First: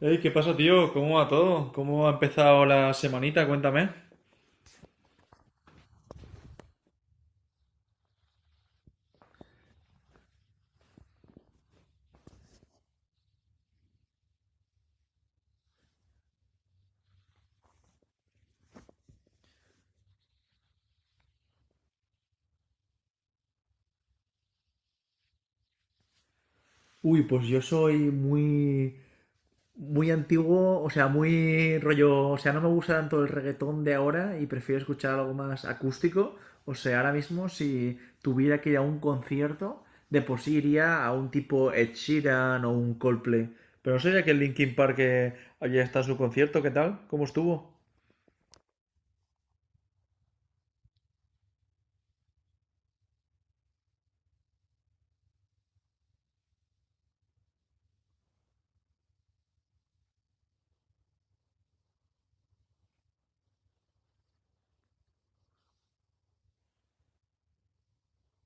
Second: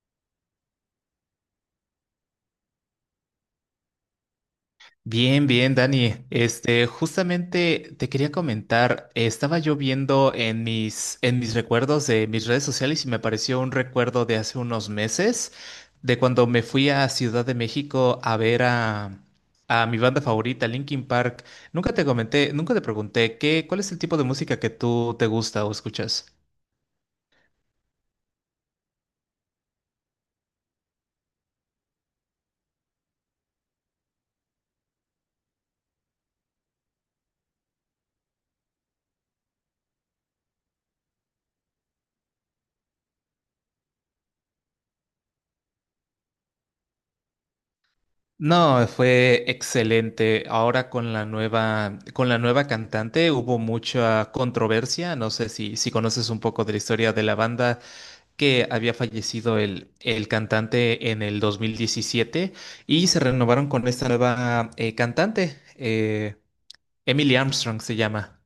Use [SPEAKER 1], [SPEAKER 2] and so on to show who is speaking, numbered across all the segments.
[SPEAKER 1] Ey, ¿qué pasa, tío? ¿Cómo va todo? ¿Cómo ha empezado la semanita? Cuéntame.
[SPEAKER 2] Bien, bien, Dani. Justamente te quería comentar, estaba yo viendo en en mis recuerdos de mis redes sociales y me apareció un recuerdo de hace unos meses, de cuando me fui a Ciudad de México a ver a mi banda favorita, Linkin Park. Nunca te comenté, nunca te pregunté cuál es el tipo de música que tú te gusta o escuchas.
[SPEAKER 1] Uy, pues yo soy muy, muy antiguo, o sea, muy rollo, o sea, no me gusta tanto el reggaetón de ahora y prefiero escuchar algo más acústico. O sea, ahora mismo si tuviera que ir a un concierto, de por sí iría a un tipo Ed Sheeran o un Coldplay. Pero no sé si aquel Linkin Park que ayer está en su concierto, ¿qué tal? ¿Cómo estuvo?
[SPEAKER 2] No, fue excelente. Ahora con la nueva cantante hubo mucha controversia. No sé si conoces un poco de la historia de la banda que había fallecido el cantante en el 2017 y se renovaron con esta nueva cantante. Emily Armstrong se llama.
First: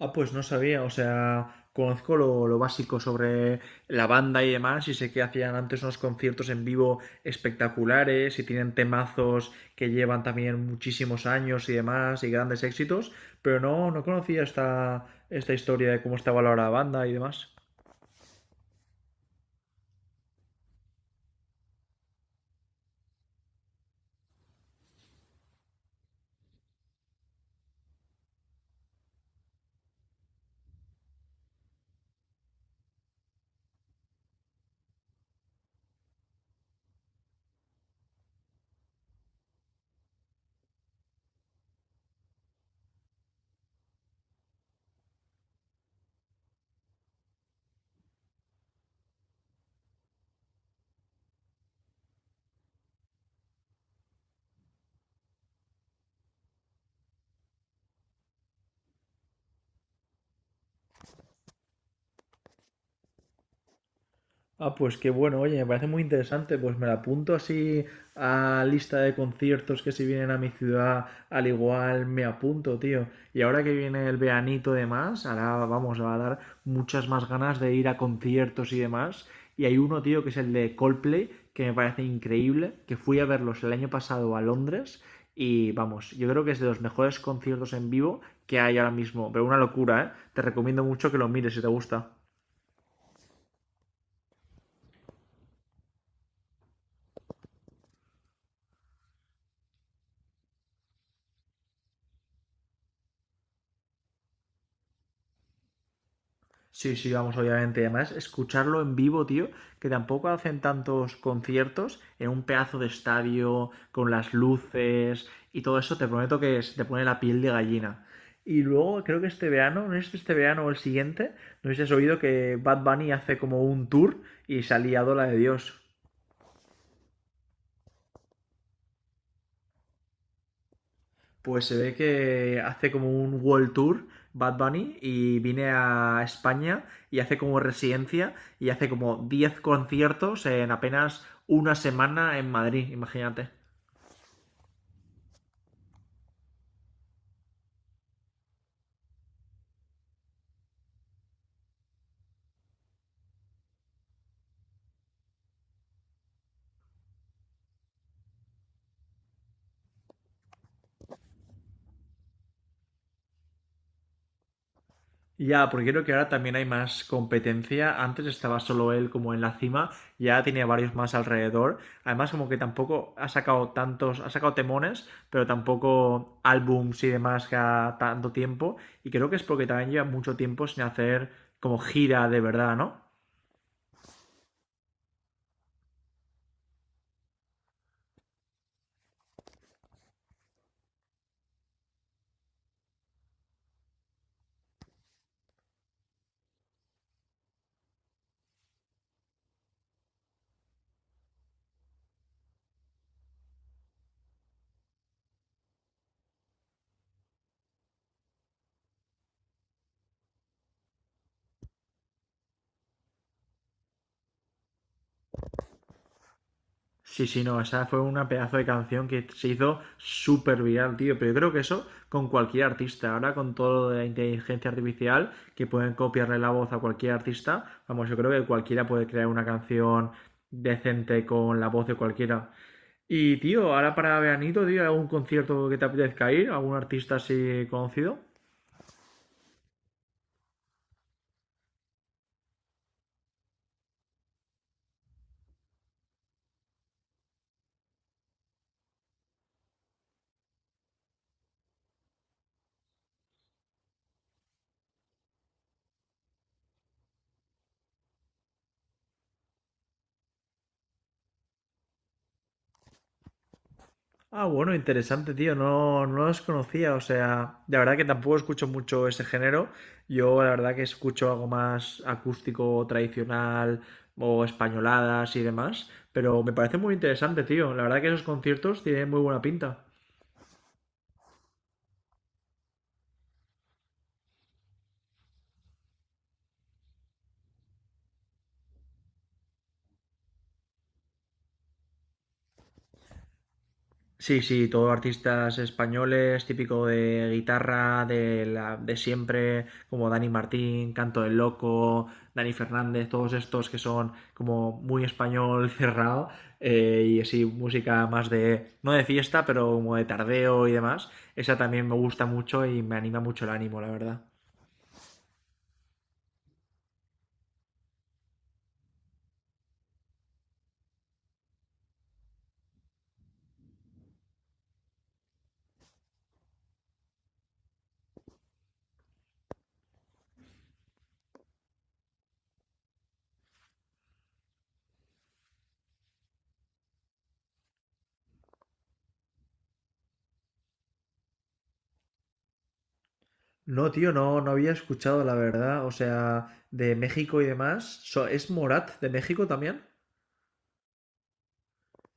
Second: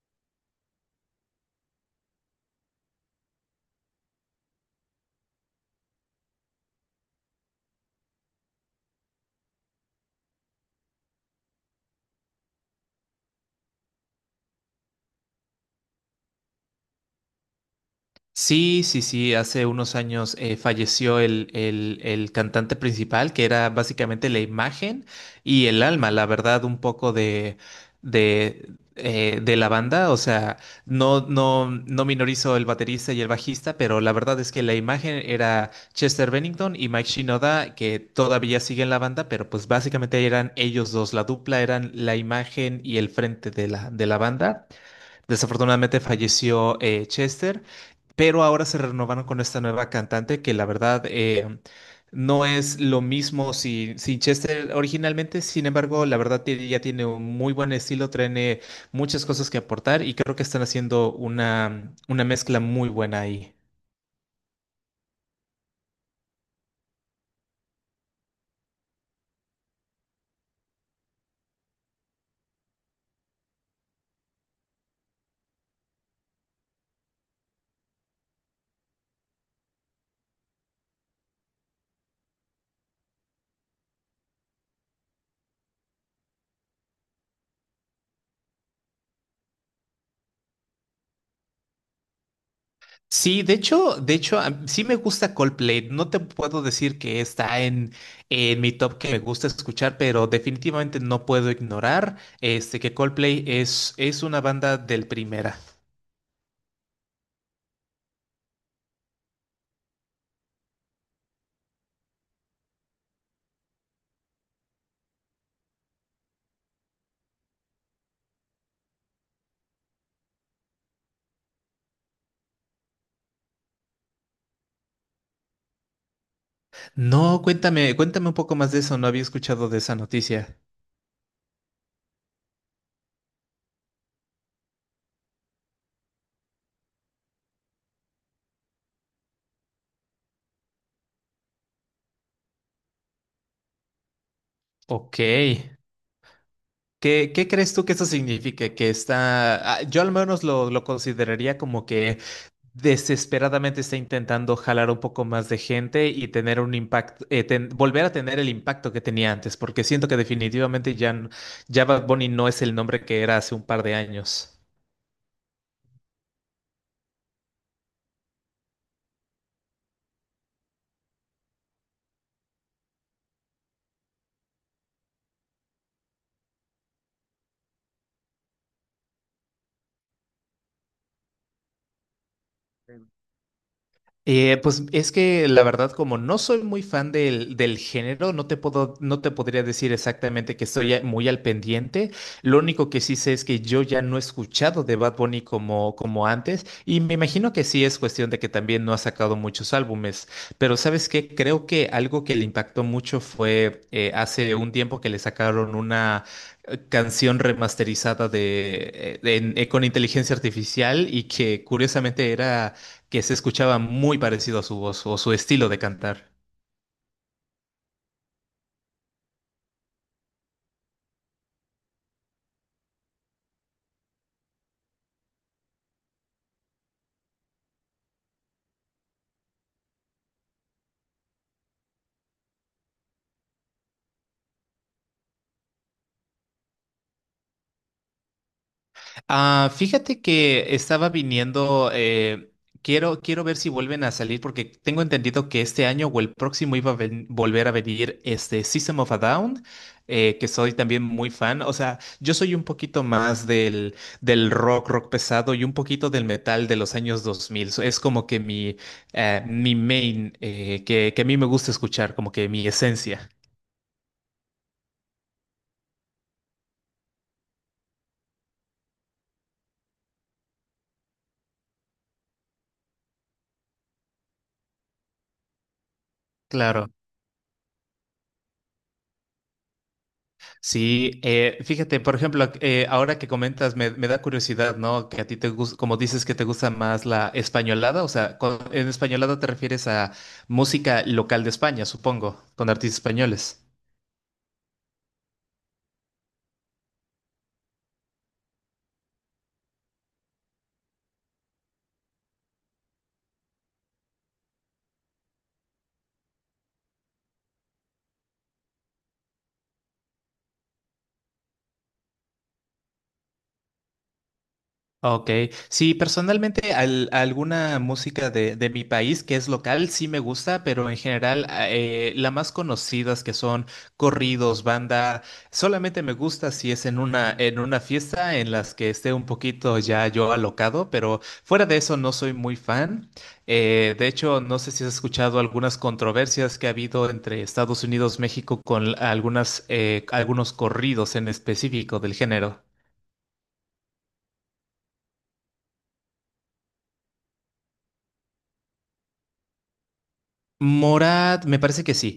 [SPEAKER 1] Ah, pues no sabía, o sea, conozco lo básico sobre la banda y demás, y sé que hacían antes unos conciertos en vivo espectaculares, y tienen temazos que llevan también muchísimos años y demás, y grandes éxitos, pero no, no conocía esta, esta historia de cómo estaba valorada la banda y demás.
[SPEAKER 2] Sí, sí, sí, hace unos años falleció el cantante principal, que era básicamente la imagen y el alma, la verdad, un poco de la banda. O sea, no minorizo el baterista y el bajista, pero la verdad es que la imagen era Chester Bennington y Mike Shinoda, que todavía siguen la banda, pero pues básicamente eran ellos dos, la dupla eran la imagen y el frente de la banda. Desafortunadamente falleció Chester, pero ahora se renovaron con esta nueva cantante que la verdad no es lo mismo sin Chester originalmente. Sin embargo, la verdad ya tiene un muy buen estilo, tiene muchas cosas que aportar y creo que están haciendo una mezcla muy buena ahí.
[SPEAKER 1] Ah, pues qué bueno, oye, me parece muy interesante, pues me la apunto así a lista de conciertos que si vienen a mi ciudad, al igual me apunto, tío. Y ahora que viene el veranito y demás, ahora vamos, va a dar muchas más ganas de ir a conciertos y demás. Y hay uno, tío, que es el de Coldplay, que me parece increíble, que fui a verlos el año pasado a Londres y vamos, yo creo que es de los mejores conciertos en vivo que hay ahora mismo, pero una locura, ¿eh? Te recomiendo mucho que lo mires si te gusta.
[SPEAKER 2] Sí, de hecho, sí me gusta Coldplay. No te puedo decir que está en mi top que me gusta escuchar, pero definitivamente no puedo ignorar este que Coldplay es una banda del primera.
[SPEAKER 1] Sí, sí, vamos, obviamente. Además, escucharlo en vivo, tío, que tampoco hacen tantos conciertos en un pedazo de estadio, con las luces y todo eso, te prometo que se te pone la piel de gallina. Y luego, creo que este verano, no es este verano o el siguiente, no sé si has oído que Bad Bunny hace como un tour y se ha liado la de Dios.
[SPEAKER 2] No, cuéntame, cuéntame un poco más de eso. No había escuchado de esa noticia.
[SPEAKER 1] Pues se ve que hace como un world tour Bad Bunny y viene a España y hace como residencia y hace como 10 conciertos en apenas una semana en Madrid, imagínate.
[SPEAKER 2] Ok. ¿Qué, qué crees tú que eso signifique? Que está, ah, yo al menos lo consideraría como que desesperadamente está intentando jalar un poco más de gente y tener un impacto, volver a tener el impacto que tenía antes, porque siento que definitivamente ya Bad Bunny no es el nombre que era hace un par de años.
[SPEAKER 1] Ya, porque creo que ahora también hay más competencia. Antes estaba solo él como en la cima, ya tenía varios más alrededor. Además, como que tampoco ha sacado tantos, ha sacado temones, pero tampoco álbums y demás cada tanto tiempo. Y creo que es porque también lleva mucho tiempo sin hacer como gira de verdad, ¿no?
[SPEAKER 2] Pues es que la verdad, como no soy muy fan del género, no te puedo, no te podría decir exactamente que estoy muy al pendiente. Lo único que sí sé es que yo ya no he escuchado de Bad Bunny como, como antes, y me imagino que sí es cuestión de que también no ha sacado muchos álbumes. Pero ¿sabes qué? Creo que algo que le impactó mucho fue hace un tiempo que le sacaron una canción remasterizada de con inteligencia artificial y que curiosamente era que se escuchaba muy parecido a su voz o su estilo de cantar.
[SPEAKER 1] Sí, sí, no, esa fue una pedazo de canción que se hizo súper viral, tío. Pero yo creo que eso con cualquier artista. Ahora con todo lo de la inteligencia artificial, que pueden copiarle la voz a cualquier artista, vamos, yo creo que cualquiera puede crear una canción decente con la voz de cualquiera. Y, tío, ahora para veranito, tío, ¿algún concierto que te apetezca ir? ¿Algún artista así conocido?
[SPEAKER 2] Ah, fíjate que estaba viniendo, quiero ver si vuelven a salir porque tengo entendido que este año o el próximo iba a volver a venir este System of a Down, que soy también muy fan. O sea, yo soy un poquito más del rock, rock pesado y un poquito del metal de los años 2000. So, es como que mi main, que a mí me gusta escuchar, como que mi esencia.
[SPEAKER 1] Ah, bueno, interesante, tío. No, no los conocía. O sea, de verdad que tampoco escucho mucho ese género. Yo, la verdad, que escucho algo más acústico, tradicional o españoladas y demás. Pero me parece
[SPEAKER 2] Claro.
[SPEAKER 1] muy interesante, tío. La verdad que esos conciertos tienen muy buena pinta.
[SPEAKER 2] Sí, fíjate, por ejemplo, ahora que comentas, me da curiosidad, ¿no? Que a ti te gusta, como dices que te gusta más la españolada, o sea, en españolada te refieres a música local de España, supongo, con artistas españoles.
[SPEAKER 1] Sí, sí, todo artistas españoles, típico de guitarra, de siempre, como Dani Martín, Canto del Loco, Dani Fernández, todos estos que son como muy español cerrado, y así música más de, no de fiesta, pero como de tardeo y demás. Esa también me gusta mucho y me anima mucho el ánimo, la verdad.
[SPEAKER 2] Ok, sí, personalmente alguna música de mi país que es local sí me gusta, pero en general las más conocidas que son corridos, banda, solamente me gusta si es en una fiesta en las que esté un poquito ya yo alocado, pero fuera de eso no soy muy fan. De hecho, no sé si has escuchado algunas controversias que ha habido entre Estados Unidos, México con algunos corridos en específico del género.
[SPEAKER 1] No, tío, no, no había escuchado, la verdad. O sea, de México y demás. So- ¿Es Morat de México también?
[SPEAKER 2] Morat, me parece que sí.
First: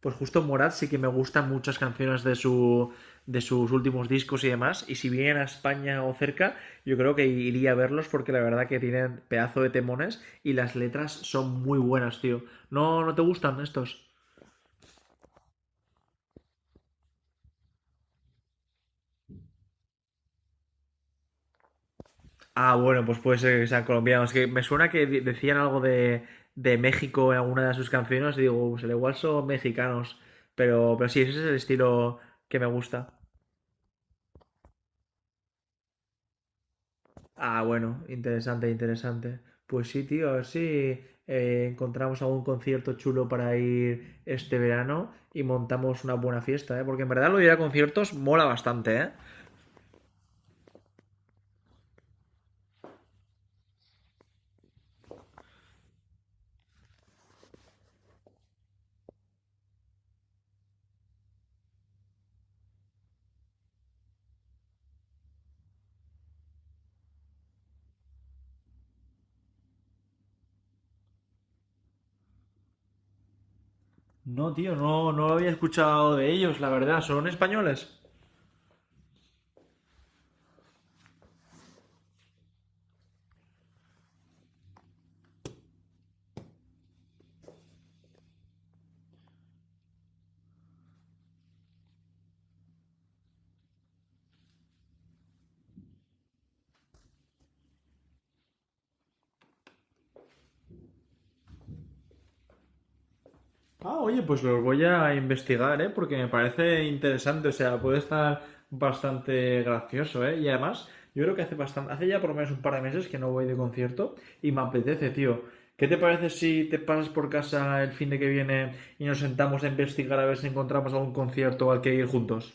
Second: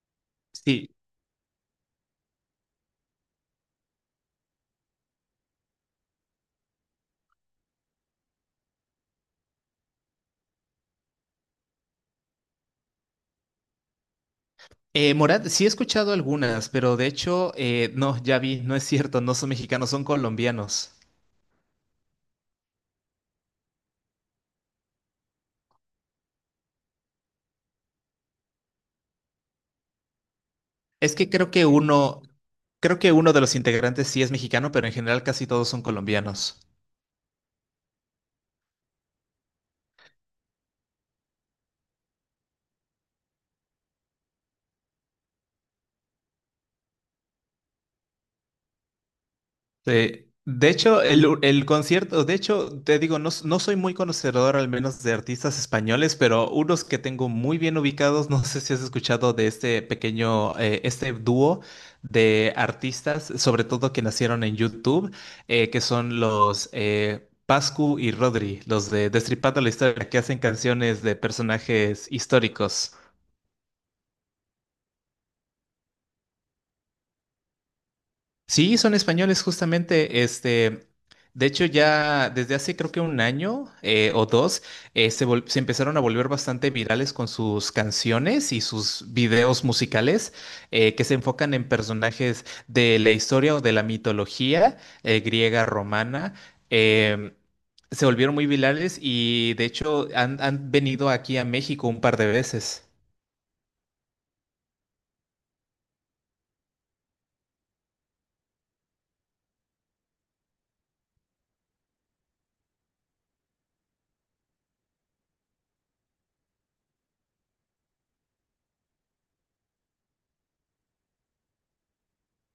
[SPEAKER 1] Pues justo Morat sí
[SPEAKER 2] Sí,
[SPEAKER 1] que me gustan muchas canciones de su de sus últimos discos y demás. Y si vienen a España o cerca, yo creo que iría a verlos porque la verdad que tienen pedazo de temones y las letras son muy buenas, tío. ¿No, no te gustan estos?
[SPEAKER 2] Morat, sí he escuchado algunas, pero de hecho, no, ya vi, no es cierto, no son mexicanos, son colombianos.
[SPEAKER 1] Ah, bueno, pues puede ser que sean colombianos. Que me suena que de- decían algo de México en alguna de sus canciones. Y digo, pues al igual son mexicanos. Pero
[SPEAKER 2] Es
[SPEAKER 1] sí,
[SPEAKER 2] que
[SPEAKER 1] ese es el estilo que me
[SPEAKER 2] creo que
[SPEAKER 1] gusta.
[SPEAKER 2] uno de los integrantes sí es mexicano, pero en general casi todos son colombianos.
[SPEAKER 1] Ah, bueno, interesante, interesante. Pues sí, tío, a ver si encontramos algún concierto chulo para ir este verano y montamos una buena fiesta, ¿eh? Porque en verdad lo de ir a conciertos mola bastante, ¿eh?
[SPEAKER 2] Sí. De hecho, el concierto, de hecho, te digo, no, no soy muy conocedor al menos de artistas españoles, pero unos que tengo muy bien ubicados, no sé si has escuchado de este pequeño, este dúo de artistas, sobre todo que nacieron en YouTube, que son los Pascu y Rodri, los de Destripando la Historia, que hacen canciones de personajes históricos.
[SPEAKER 1] No, tío, no, no lo había escuchado de ellos, la verdad. ¿Son españoles?
[SPEAKER 2] Sí, son españoles justamente. De hecho, ya desde hace creo que un año o dos, se empezaron a volver bastante virales con sus canciones y sus videos musicales que se enfocan en personajes de la historia o de la mitología griega, romana. Em, Se volvieron muy virales y de hecho han venido aquí a México un par de veces.
[SPEAKER 1] Ah, oye, pues los voy a investigar, ¿eh? Porque me parece interesante, o sea, puede estar bastante gracioso, ¿eh? Y además, yo creo que hace bastante, hace ya por lo menos un par de meses que no voy de concierto y me apetece, tío. ¿Qué te parece si te pasas por casa el fin de que viene y nos sentamos a investigar a ver si encontramos algún concierto al que ir juntos?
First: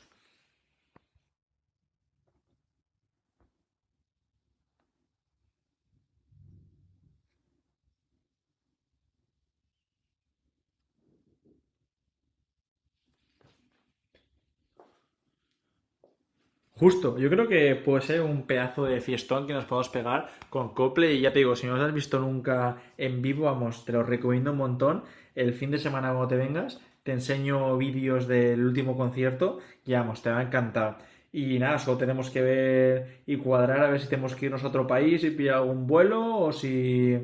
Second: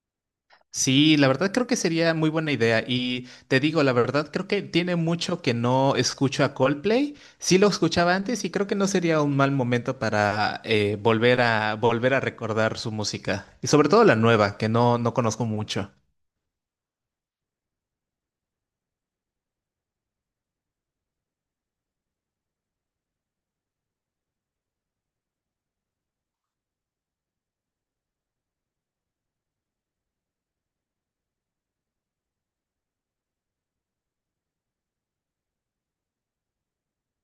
[SPEAKER 2] Sí, la verdad creo que sería muy buena idea y te digo, la verdad creo que tiene mucho que no escucho a Coldplay. Sí lo escuchaba antes y creo que no sería un mal momento para volver a recordar su música y sobre todo la nueva que no conozco mucho.
[SPEAKER 1] Justo, yo creo que puede ser un pedazo de fiestón que nos podemos pegar con Cople y ya te digo, si no los has visto nunca en vivo, vamos, te lo recomiendo un montón. El fin de semana cuando te vengas, te enseño vídeos del último concierto y vamos, te va a encantar. Y nada, solo tenemos que ver y cuadrar a ver si tenemos que irnos a otro país y pillar algún vuelo o si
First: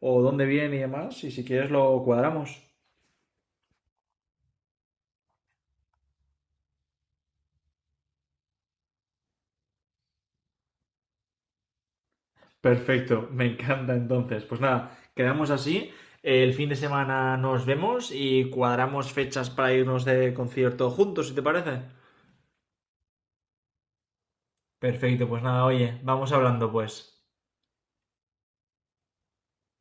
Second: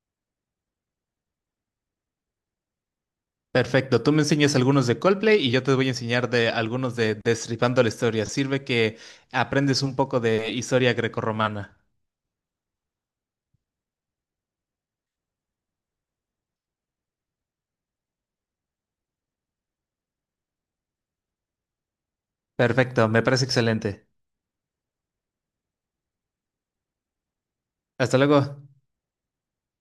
[SPEAKER 1] o dónde vienen y demás, y si quieres lo cuadramos.
[SPEAKER 2] Perfecto, tú me enseñas algunos de Coldplay y yo te voy a enseñar de algunos de Destripando la Historia. Sirve que aprendes un poco de historia grecorromana.
[SPEAKER 1] Perfecto, me encanta entonces. Pues nada, quedamos así. El fin de semana nos vemos y cuadramos fechas para irnos de concierto juntos, si te parece.
[SPEAKER 2] Perfecto, me parece excelente.
[SPEAKER 1] Perfecto, pues nada, oye, vamos hablando pues.
[SPEAKER 2] Hasta luego.